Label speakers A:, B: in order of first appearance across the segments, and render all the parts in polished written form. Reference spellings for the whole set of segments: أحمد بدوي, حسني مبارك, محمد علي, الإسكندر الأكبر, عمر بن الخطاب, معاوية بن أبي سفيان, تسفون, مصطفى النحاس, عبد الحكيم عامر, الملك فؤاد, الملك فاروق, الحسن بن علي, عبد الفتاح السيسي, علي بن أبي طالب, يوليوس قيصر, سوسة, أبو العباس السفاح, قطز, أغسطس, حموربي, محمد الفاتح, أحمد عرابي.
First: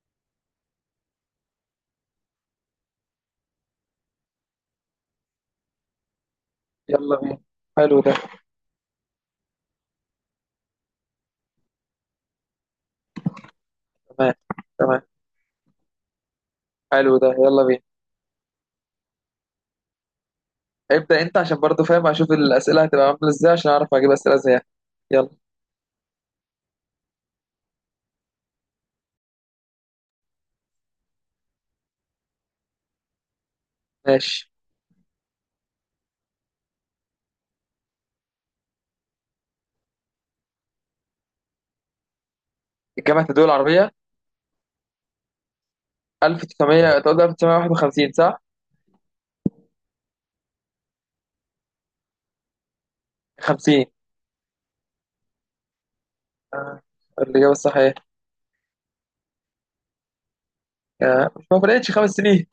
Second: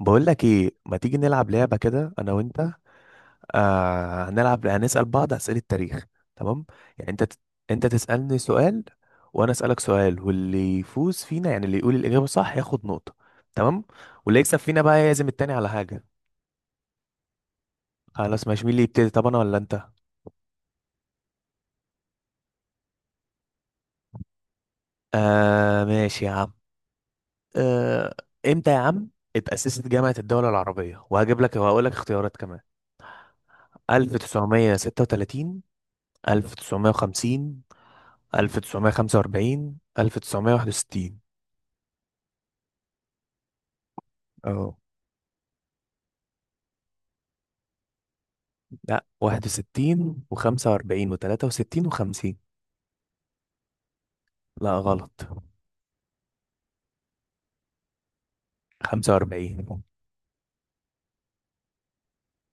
A: بقول لك ايه، ما تيجي نلعب لعبة كده انا وانت؟ آه هنلعب، هنسأل بعض أسئلة تاريخ. تمام. يعني
B: يلا بينا.
A: انت
B: حلو ده.
A: تسألني سؤال، وانا أسألك سؤال، واللي يفوز فينا يعني اللي يقول الإجابة صح ياخد نقطة. تمام.
B: تمام
A: واللي يكسب فينا بقى
B: تمام.
A: يعزم التاني على حاجة.
B: حلو ده، يلا بينا.
A: خلاص ماشي، مين اللي يبتدي؟ طب انا ولا انت؟
B: ابدأ انت عشان برضو فاهم اشوف الأسئلة هتبقى عاملة ازاي عشان اعرف اجيب أسئلة زيها. يلا.
A: آه ماشي يا عم. آه، امتى يا عم اتأسست جامعة الدول العربية؟ وهجيب لك وهقول لك اختيارات كمان.
B: ماشي.
A: 1936، 1950، 1945، 1961.
B: الجامعة الدول العربية
A: اه.
B: 1900، تقول 1951 صح؟
A: لا، 61 و45 و63 و50.
B: 50.
A: لا، غلط.
B: آه، الإجابة الصحيحة.
A: 45.
B: آه، مش ما فرقتش 5 سنين؟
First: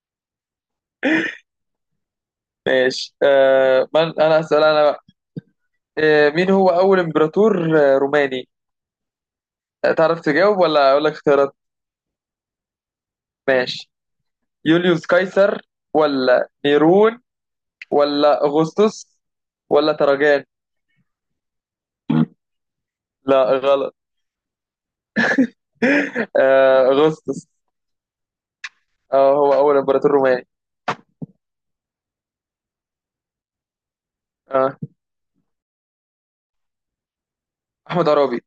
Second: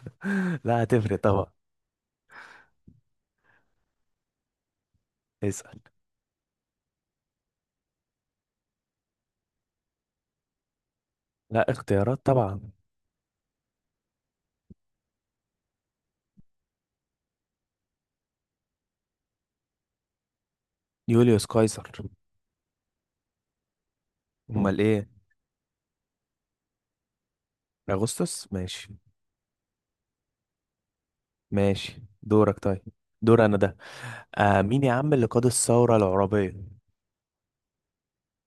A: لا، هتفرق طبعا.
B: ماشي. من انا أسأل انا بقى.
A: اسأل.
B: مين هو اول امبراطور روماني. تعرف تجاوب ولا اقول لك اختيارات؟
A: لا، اختيارات طبعا.
B: ماشي. يوليوس قيصر ولا نيرون ولا أغسطس ولا تراجان.
A: يوليوس قيصر.
B: لا غلط.
A: امال ايه؟
B: أغسطس.
A: اغسطس؟ ماشي.
B: اه هو أول إمبراطور روماني.
A: ماشي دورك. طيب دور انا ده. آه،
B: اه
A: مين يا عم اللي قاد الثورة العربية؟
B: أحمد عرابي.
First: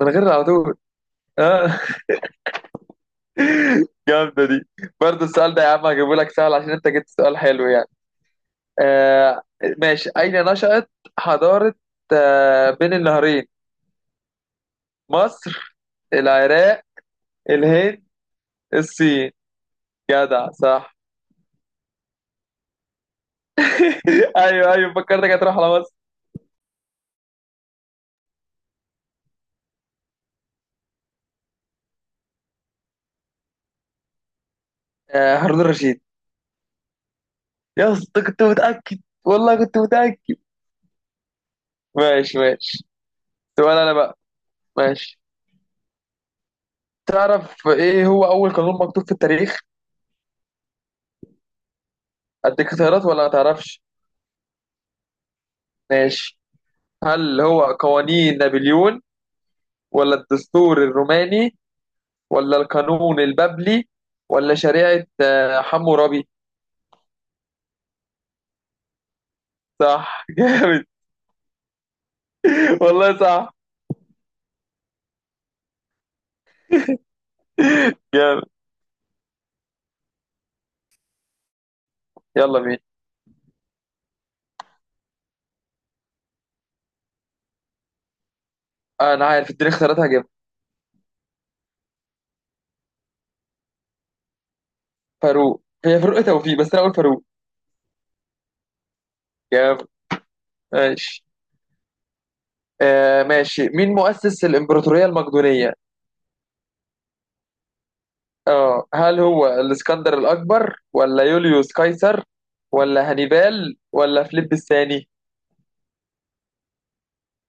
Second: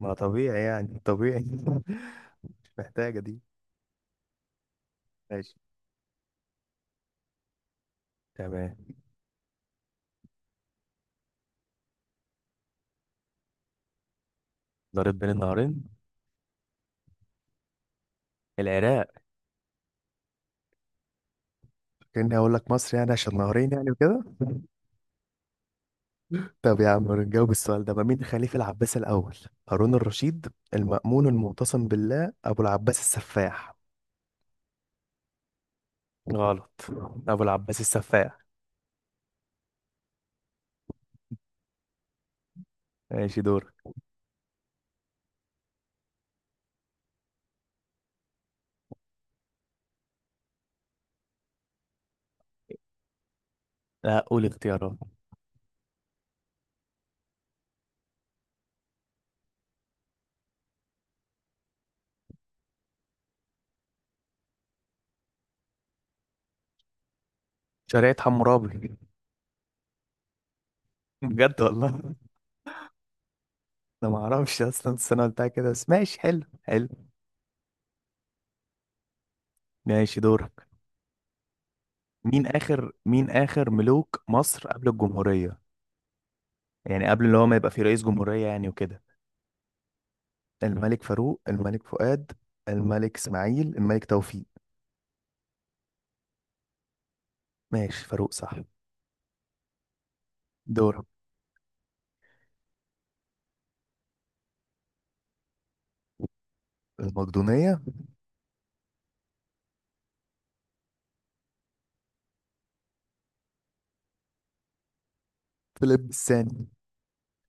B: من
A: ما
B: غير على
A: طبيعي
B: طول.
A: يعني، طبيعي.
B: اه.
A: مش محتاجة دي.
B: جامدة دي. برضه
A: ماشي.
B: السؤال ده يا عم هجيبه لك سهل عشان أنت جبت سؤال حلو يعني.
A: تمام.
B: آه. ماشي. أين نشأت حضارة بين النهرين؟
A: ضرب بين
B: مصر،
A: النهرين.
B: العراق، الهند،
A: العراق.
B: الصين. جدع صح.
A: كأني أقول لك مصر يعني، عشان نهرين يعني وكده.
B: ايوه ايوه، فكرتك هتروح على مصر.
A: طب يا عم نجاوب السؤال ده، ما مين خليفة العباس الأول؟ هارون الرشيد، المأمون، المعتصم بالله، أبو العباس السفاح.
B: آه هارون الرشيد.
A: غلط، أبو العباس
B: يا اسطى
A: السفاح.
B: كنت متأكد، والله كنت متأكد. ماشي ماشي.
A: ماشي دور.
B: سؤال انا بقى. ماشي. تعرف ايه هو اول قانون مكتوب في التاريخ؟ اديك اختيارات ولا ما تعرفش؟
A: لا، قول اختيارات.
B: ماشي. هل هو قوانين نابليون ولا الدستور الروماني ولا القانون البابلي ولا شريعة حموربي؟
A: شريعة حمورابي.
B: صح. جامد.
A: بجد والله.
B: والله صح.
A: أنا ما أعرفش أصلا السنة بتاع كده، بس ماشي، حلو حلو.
B: جامد.
A: ماشي دورك. مين
B: يلا مين؟
A: آخر مين آخر ملوك مصر قبل الجمهورية؟ يعني قبل اللي هو ما يبقى في رئيس جمهورية يعني وكده.
B: انا عارف، اديني اختيارات هجيبها.
A: الملك فاروق، الملك فؤاد، الملك اسماعيل، الملك توفيق.
B: فاروق، هي فاروق إيه توفيق، بس انا اقول فاروق.
A: ماشي، فاروق صح.
B: جامد.
A: دور.
B: ماشي. آه، ماشي. مين مؤسس الإمبراطورية المقدونية؟
A: المقدونية.
B: اه هل هو الإسكندر الأكبر ولا يوليوس قيصر ولا هانيبال ولا فيليب الثاني؟
A: فيليب الثاني.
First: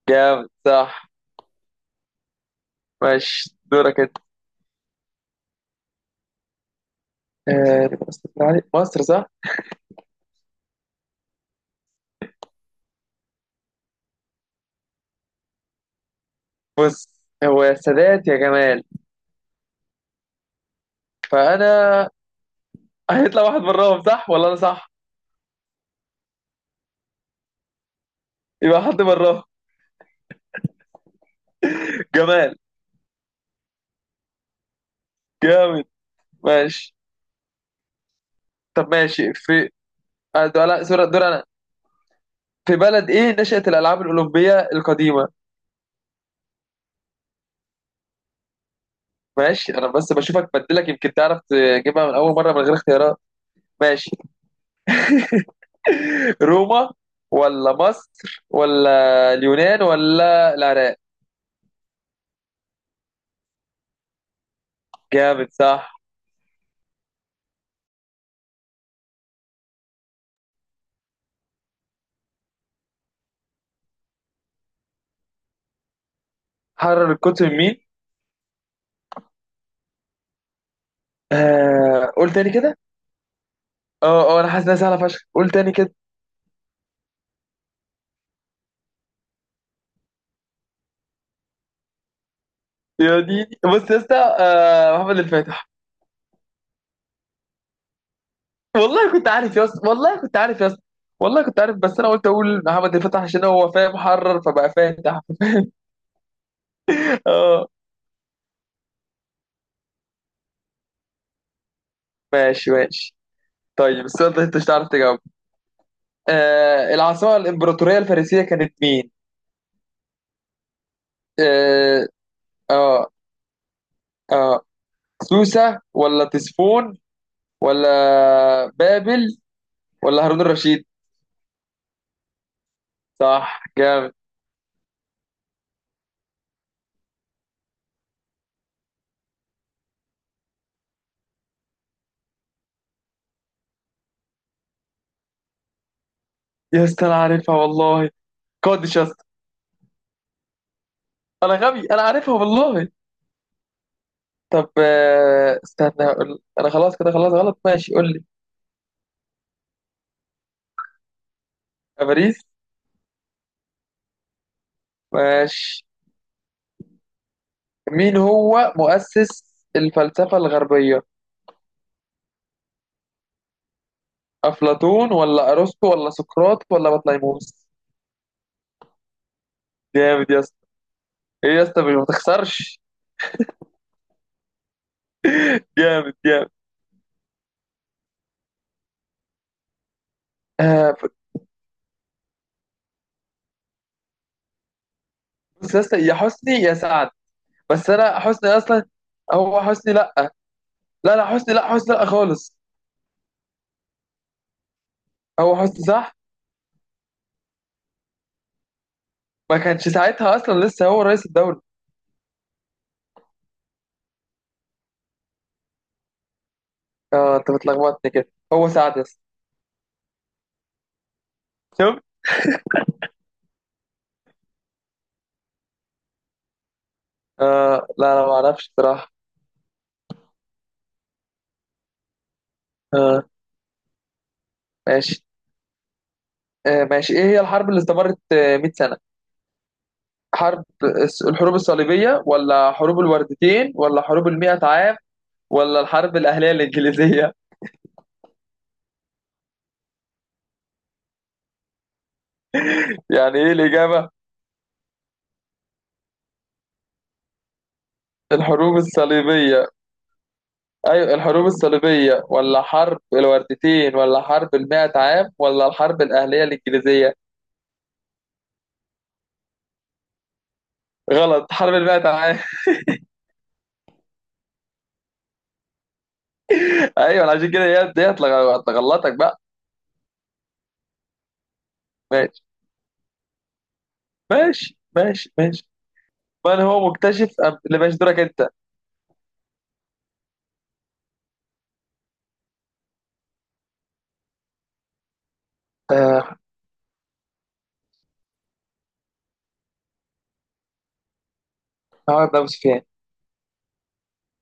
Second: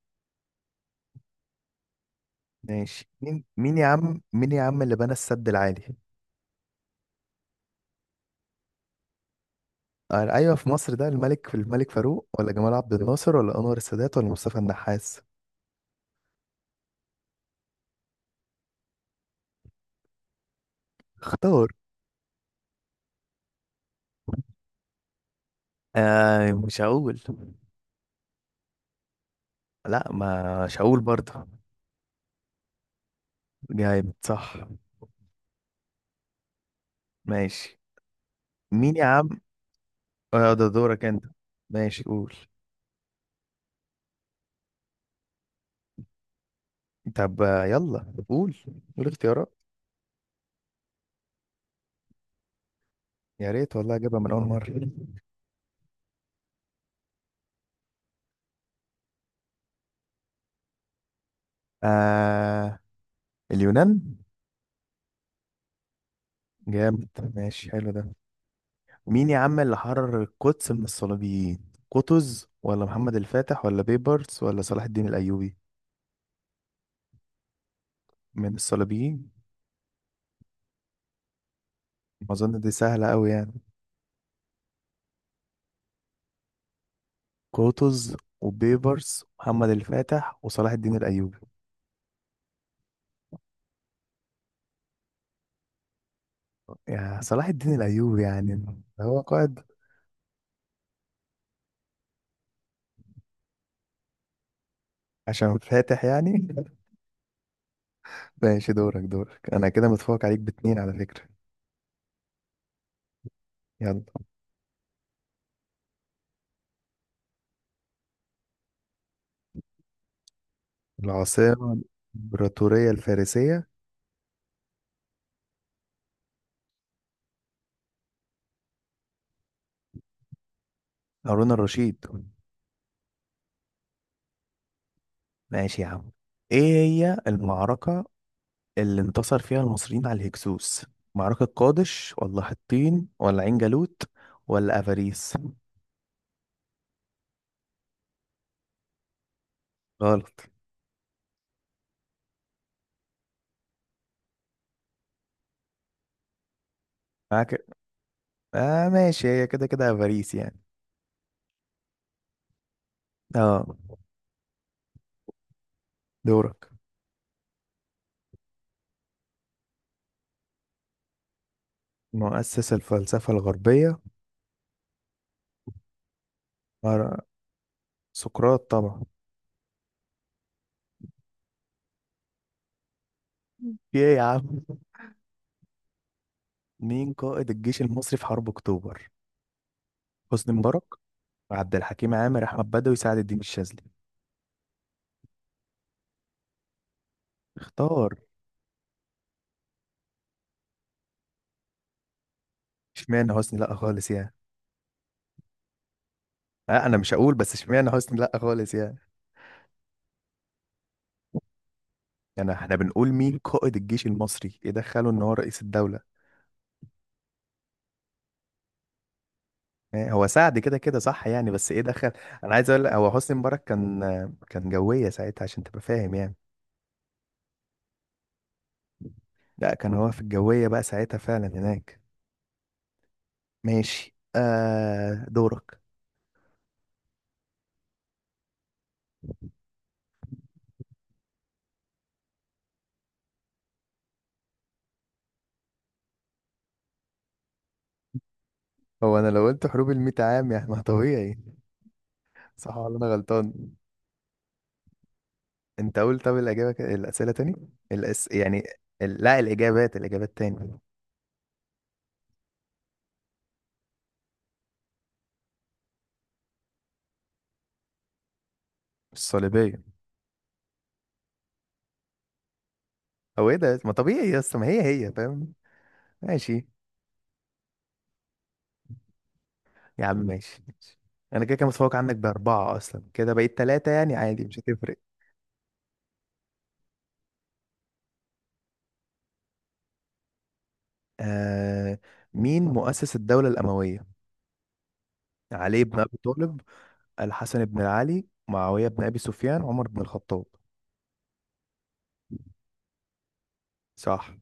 B: جامد صح.
A: ماشي، مين
B: ماشي
A: مين يا
B: دورك انت.
A: عم مين يا عم اللي بنى السد العالي؟
B: آه دي مصر مصر، صح؟
A: آه، ايوه في مصر. ده الملك، الملك فاروق ولا جمال عبد الناصر ولا انور السادات ولا مصطفى النحاس؟
B: بص هو يا سادات يا جمال.
A: اختار.
B: فأنا... هيطلع واحد براهم صح ولا أنا صح؟
A: آه مش هقول.
B: يبقى حد براهم.
A: لا، ما مش هقول برضه.
B: جمال.
A: جامد صح.
B: جامد. ماشي.
A: ماشي.
B: طب
A: مين يا عم؟
B: ماشي في. آه،
A: آه ده دورك
B: دور
A: انت.
B: دور أنا.
A: ماشي قول.
B: في بلد إيه نشأت الألعاب الأولمبية القديمة؟
A: طب يلا قول. قول اختيارات.
B: ماشي انا بس بشوفك بدلك يمكن تعرف تجيبها من اول مره من غير اختيارات.
A: يا ريت والله
B: ماشي.
A: اجيبها من اول مره.
B: روما ولا مصر ولا اليونان ولا العراق.
A: آه، اليونان.
B: جامد صح.
A: جامد. ماشي حلو ده. مين يا عم اللي حرر القدس من الصليبيين؟ قطز ولا محمد الفاتح ولا بيبرس ولا صلاح الدين الايوبي؟
B: حرر القطب مين؟
A: من الصليبيين.
B: آه قول تاني
A: اظن دي
B: كده.
A: سهله قوي يعني.
B: اه اه انا حاسس انها سهله فشخ، قول تاني كده.
A: قطز وبيبرس، محمد الفاتح وصلاح الدين الايوبي.
B: يا ديني بص يا اسطى، آه محمد الفاتح.
A: يا صلاح الدين الايوبي يعني.
B: والله
A: هو
B: كنت عارف
A: قائد.
B: يا اسطى، والله كنت عارف يا اسطى، والله كنت عارف، بس انا قلت اقول محمد الفاتح عشان هو فاهم حرر فبقى فاتح.
A: عشان فاتح يعني.
B: اه.
A: ماشي دورك. دورك. انا كده متفوق عليك باتنين على فكره.
B: ماشي ماشي.
A: يلا.
B: طيب السؤال ده انت مش هتعرف تجاوبه. آه، العاصمة الإمبراطورية الفارسية كانت مين؟
A: العاصمة
B: آه.
A: الإمبراطورية
B: آه.
A: الفارسية.
B: آه سوسة ولا تسفون ولا بابل ولا هارون الرشيد؟
A: هارون الرشيد.
B: صح جامد.
A: ماشي يا عم. ايه هي المعركة اللي انتصر فيها المصريين على الهكسوس؟ معركة قادش ولا حطين ولا عين جالوت ولا افاريس؟
B: يا اسطى أنا عارفها والله. قادش يا اسطى.
A: غلط.
B: أنا غبي، أنا عارفها والله. طب استنى أقول، أنا خلاص كده خلاص غلط.
A: معاك.
B: ماشي قول لي.
A: اه ماشي، هي كده كده افاريس يعني.
B: باريس.
A: اه
B: ماشي.
A: دورك.
B: مين هو مؤسس الفلسفة الغربية؟
A: مؤسس الفلسفة الغربية.
B: أفلاطون ولا أرسطو ولا سقراط ولا
A: مر-
B: بطليموس؟
A: سقراط طبعا.
B: جامد يا. ايه يا اسطى، مش ما تخسرش.
A: في ايه يا عم؟
B: جامد جامد.
A: مين قائد الجيش المصري في حرب اكتوبر؟ حسني مبارك،
B: آه،
A: عبد الحكيم عامر، احمد بدوي، سعد الدين الشاذلي.
B: بص يا اسطى يا حسني يا سعد. بس
A: اختار.
B: انا حسني اصلا. هو حسني لا. لا لا حسني لا حسني لا خالص.
A: اشمعنى حسني لا خالص يعني؟
B: هو حسني صح.
A: لا انا مش هقول، بس اشمعنى حسني لا خالص يعني؟
B: ما كانش ساعتها اصلا لسه هو رئيس الدوري.
A: يعني احنا بنقول مين قائد الجيش المصري، ايه دخله ان هو رئيس الدوله؟
B: اه انت بتلخبطني كده، هو سعد يا اسطى.
A: إيه هو سعد، كده كده صح يعني، بس ايه
B: شوف.
A: دخل؟ انا عايز اقول لك هو حسني مبارك كان، كان جويه ساعتها عشان تبقى فاهم يعني.
B: آه لا انا ما اعرفش بصراحه.
A: لا، كان هو في الجويه بقى ساعتها فعلا هناك.
B: آه.
A: ماشي
B: ماشي.
A: آه، دورك.
B: آه ماشي. ايه هي الحرب اللي استمرت 100 سنه؟ حرب الحروب الصليبيه ولا حروب الوردتين ولا حروب ال 100 عام ولا الحرب الاهليه الانجليزيه؟
A: هو انا لو قلت حروب الميت عام يعني، ما طبيعي؟ صح ولا انا
B: يعني ايه
A: غلطان؟
B: الاجابه؟
A: انت قول. طب الاجابه الاسئله تاني. يعني.
B: الحروب
A: لا
B: الصليبية.
A: الإجابات، الإجابات تاني.
B: أيوة، الحروب الصليبية ولا حرب الوردتين ولا حرب المائة عام ولا الحرب الأهلية الإنجليزية؟
A: الصليبية.
B: غلط، حرب المائة عام.
A: او ايه ده، ما طبيعي يا اسطى، ما هي هي فاهم. ماشي
B: أيوة عشان كده هي ديت تغلطك بقى.
A: يا عم. ماشي ماشي. انا كده كده متفوق عنك
B: ماشي
A: باربعة، اصلا كده بقيت ثلاثة يعني، عادي مش
B: ماشي
A: هتفرق.
B: ماشي ماشي. من هو مكتشف اللي، ماشي دورك أنت.
A: آه، مين مؤسس الدولة الأموية؟ علي بن أبي
B: آه.
A: طالب، الحسن بن علي، معاوية بن أبي سفيان، عمر بن الخطاب.
B: هقعد أبو سفيان.
A: صح.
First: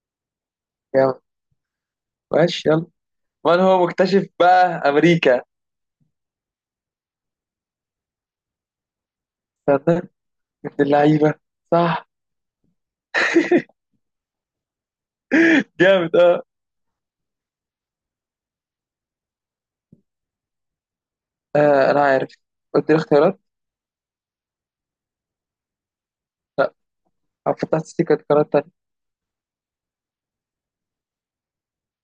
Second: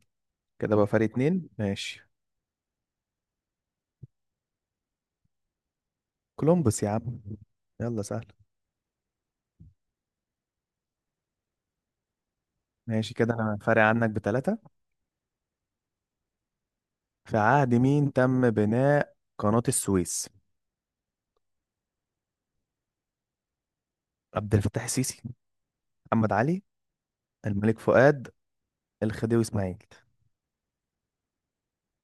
A: كده بقى فرق
B: يلا
A: اتنين. ماشي.
B: ماشي يلا. من هو مكتشف بقى أمريكا؟
A: كولومبوس يا عم. يلا سهل.
B: استنى. ابن اللعيبة. صح.
A: ماشي، كده انا فارق عنك بتلاتة.
B: جامد اه.
A: في عهد مين تم بناء قناة السويس؟
B: آه، أنا عارف. قلت لي اختيارات.
A: عبد الفتاح السيسي، محمد علي،
B: أو
A: الملك
B: فتحت ستيكر
A: فؤاد،
B: اختيارات.
A: الخديوي اسماعيل.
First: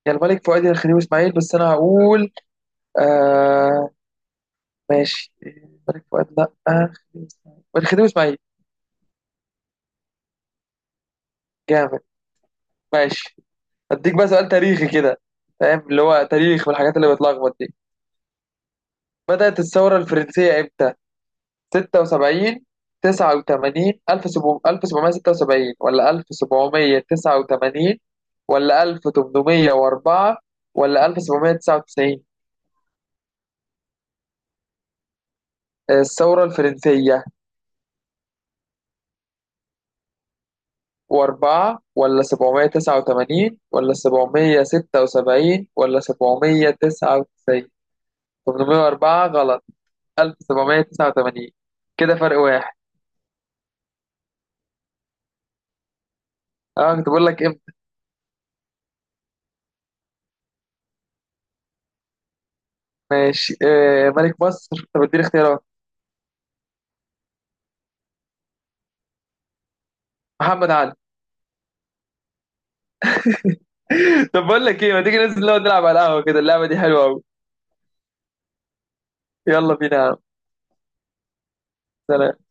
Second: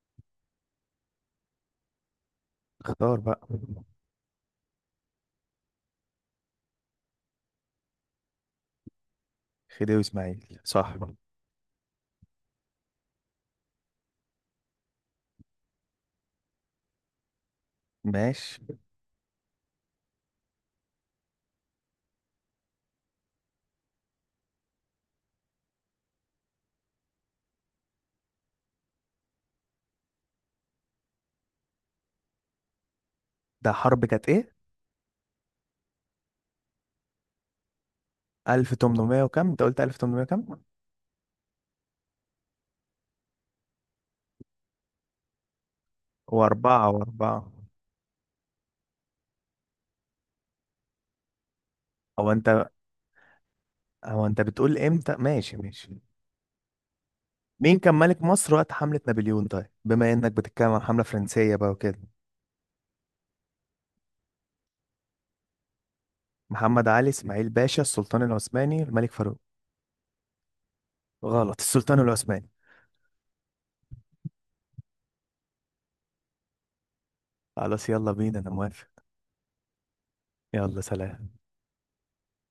B: يا الملك فؤاد يا الخديوي اسماعيل، بس انا هقول.
A: اختار بقى.
B: آه ماشي، الملك فؤاد لا. آه خديوي اسماعيل، الخديوي اسماعيل.
A: خديوي اسماعيل صح.
B: جامد. ماشي. اديك بقى سؤال تاريخي كده، فاهم اللي هو تاريخ والحاجات اللي بتلخبط دي.
A: ماشي.
B: بدأت الثورة الفرنسية امتى؟ 76 89 1776 ولا 1789 ولا 1804 ولا 1799؟
A: ده حرب كانت ايه؟
B: الثورة الفرنسية.
A: 1800 وكم انت قلت؟ 1800 كم؟
B: وأربعة ولا 789 ولا 776 ولا سبعمية
A: واربعة،
B: تسعة
A: واربعة.
B: وتسعين 804 غلط. 1789. كده
A: هو
B: فرق
A: انت،
B: واحد.
A: هو انت بتقول امتى؟ ماشي ماشي.
B: أه كنت بقول لك إمتى.
A: مين كان ملك مصر وقت حملة نابليون؟ طيب بما انك بتتكلم عن حملة فرنسية بقى وكده.
B: ماشي. آه ملك مصر، طب اديني اختيارات.
A: محمد علي، اسماعيل باشا، السلطان العثماني، الملك فاروق.
B: محمد علي.
A: غلط، السلطان العثماني.
B: طب بقول لك إيه، ما تيجي ننزل نقعد نلعب على القهوة كده، اللعبة دي حلوة أوي.
A: خلاص يلا بينا، انا موافق.
B: يلا بينا يا عم.
A: يلا، سلام.
B: سلام.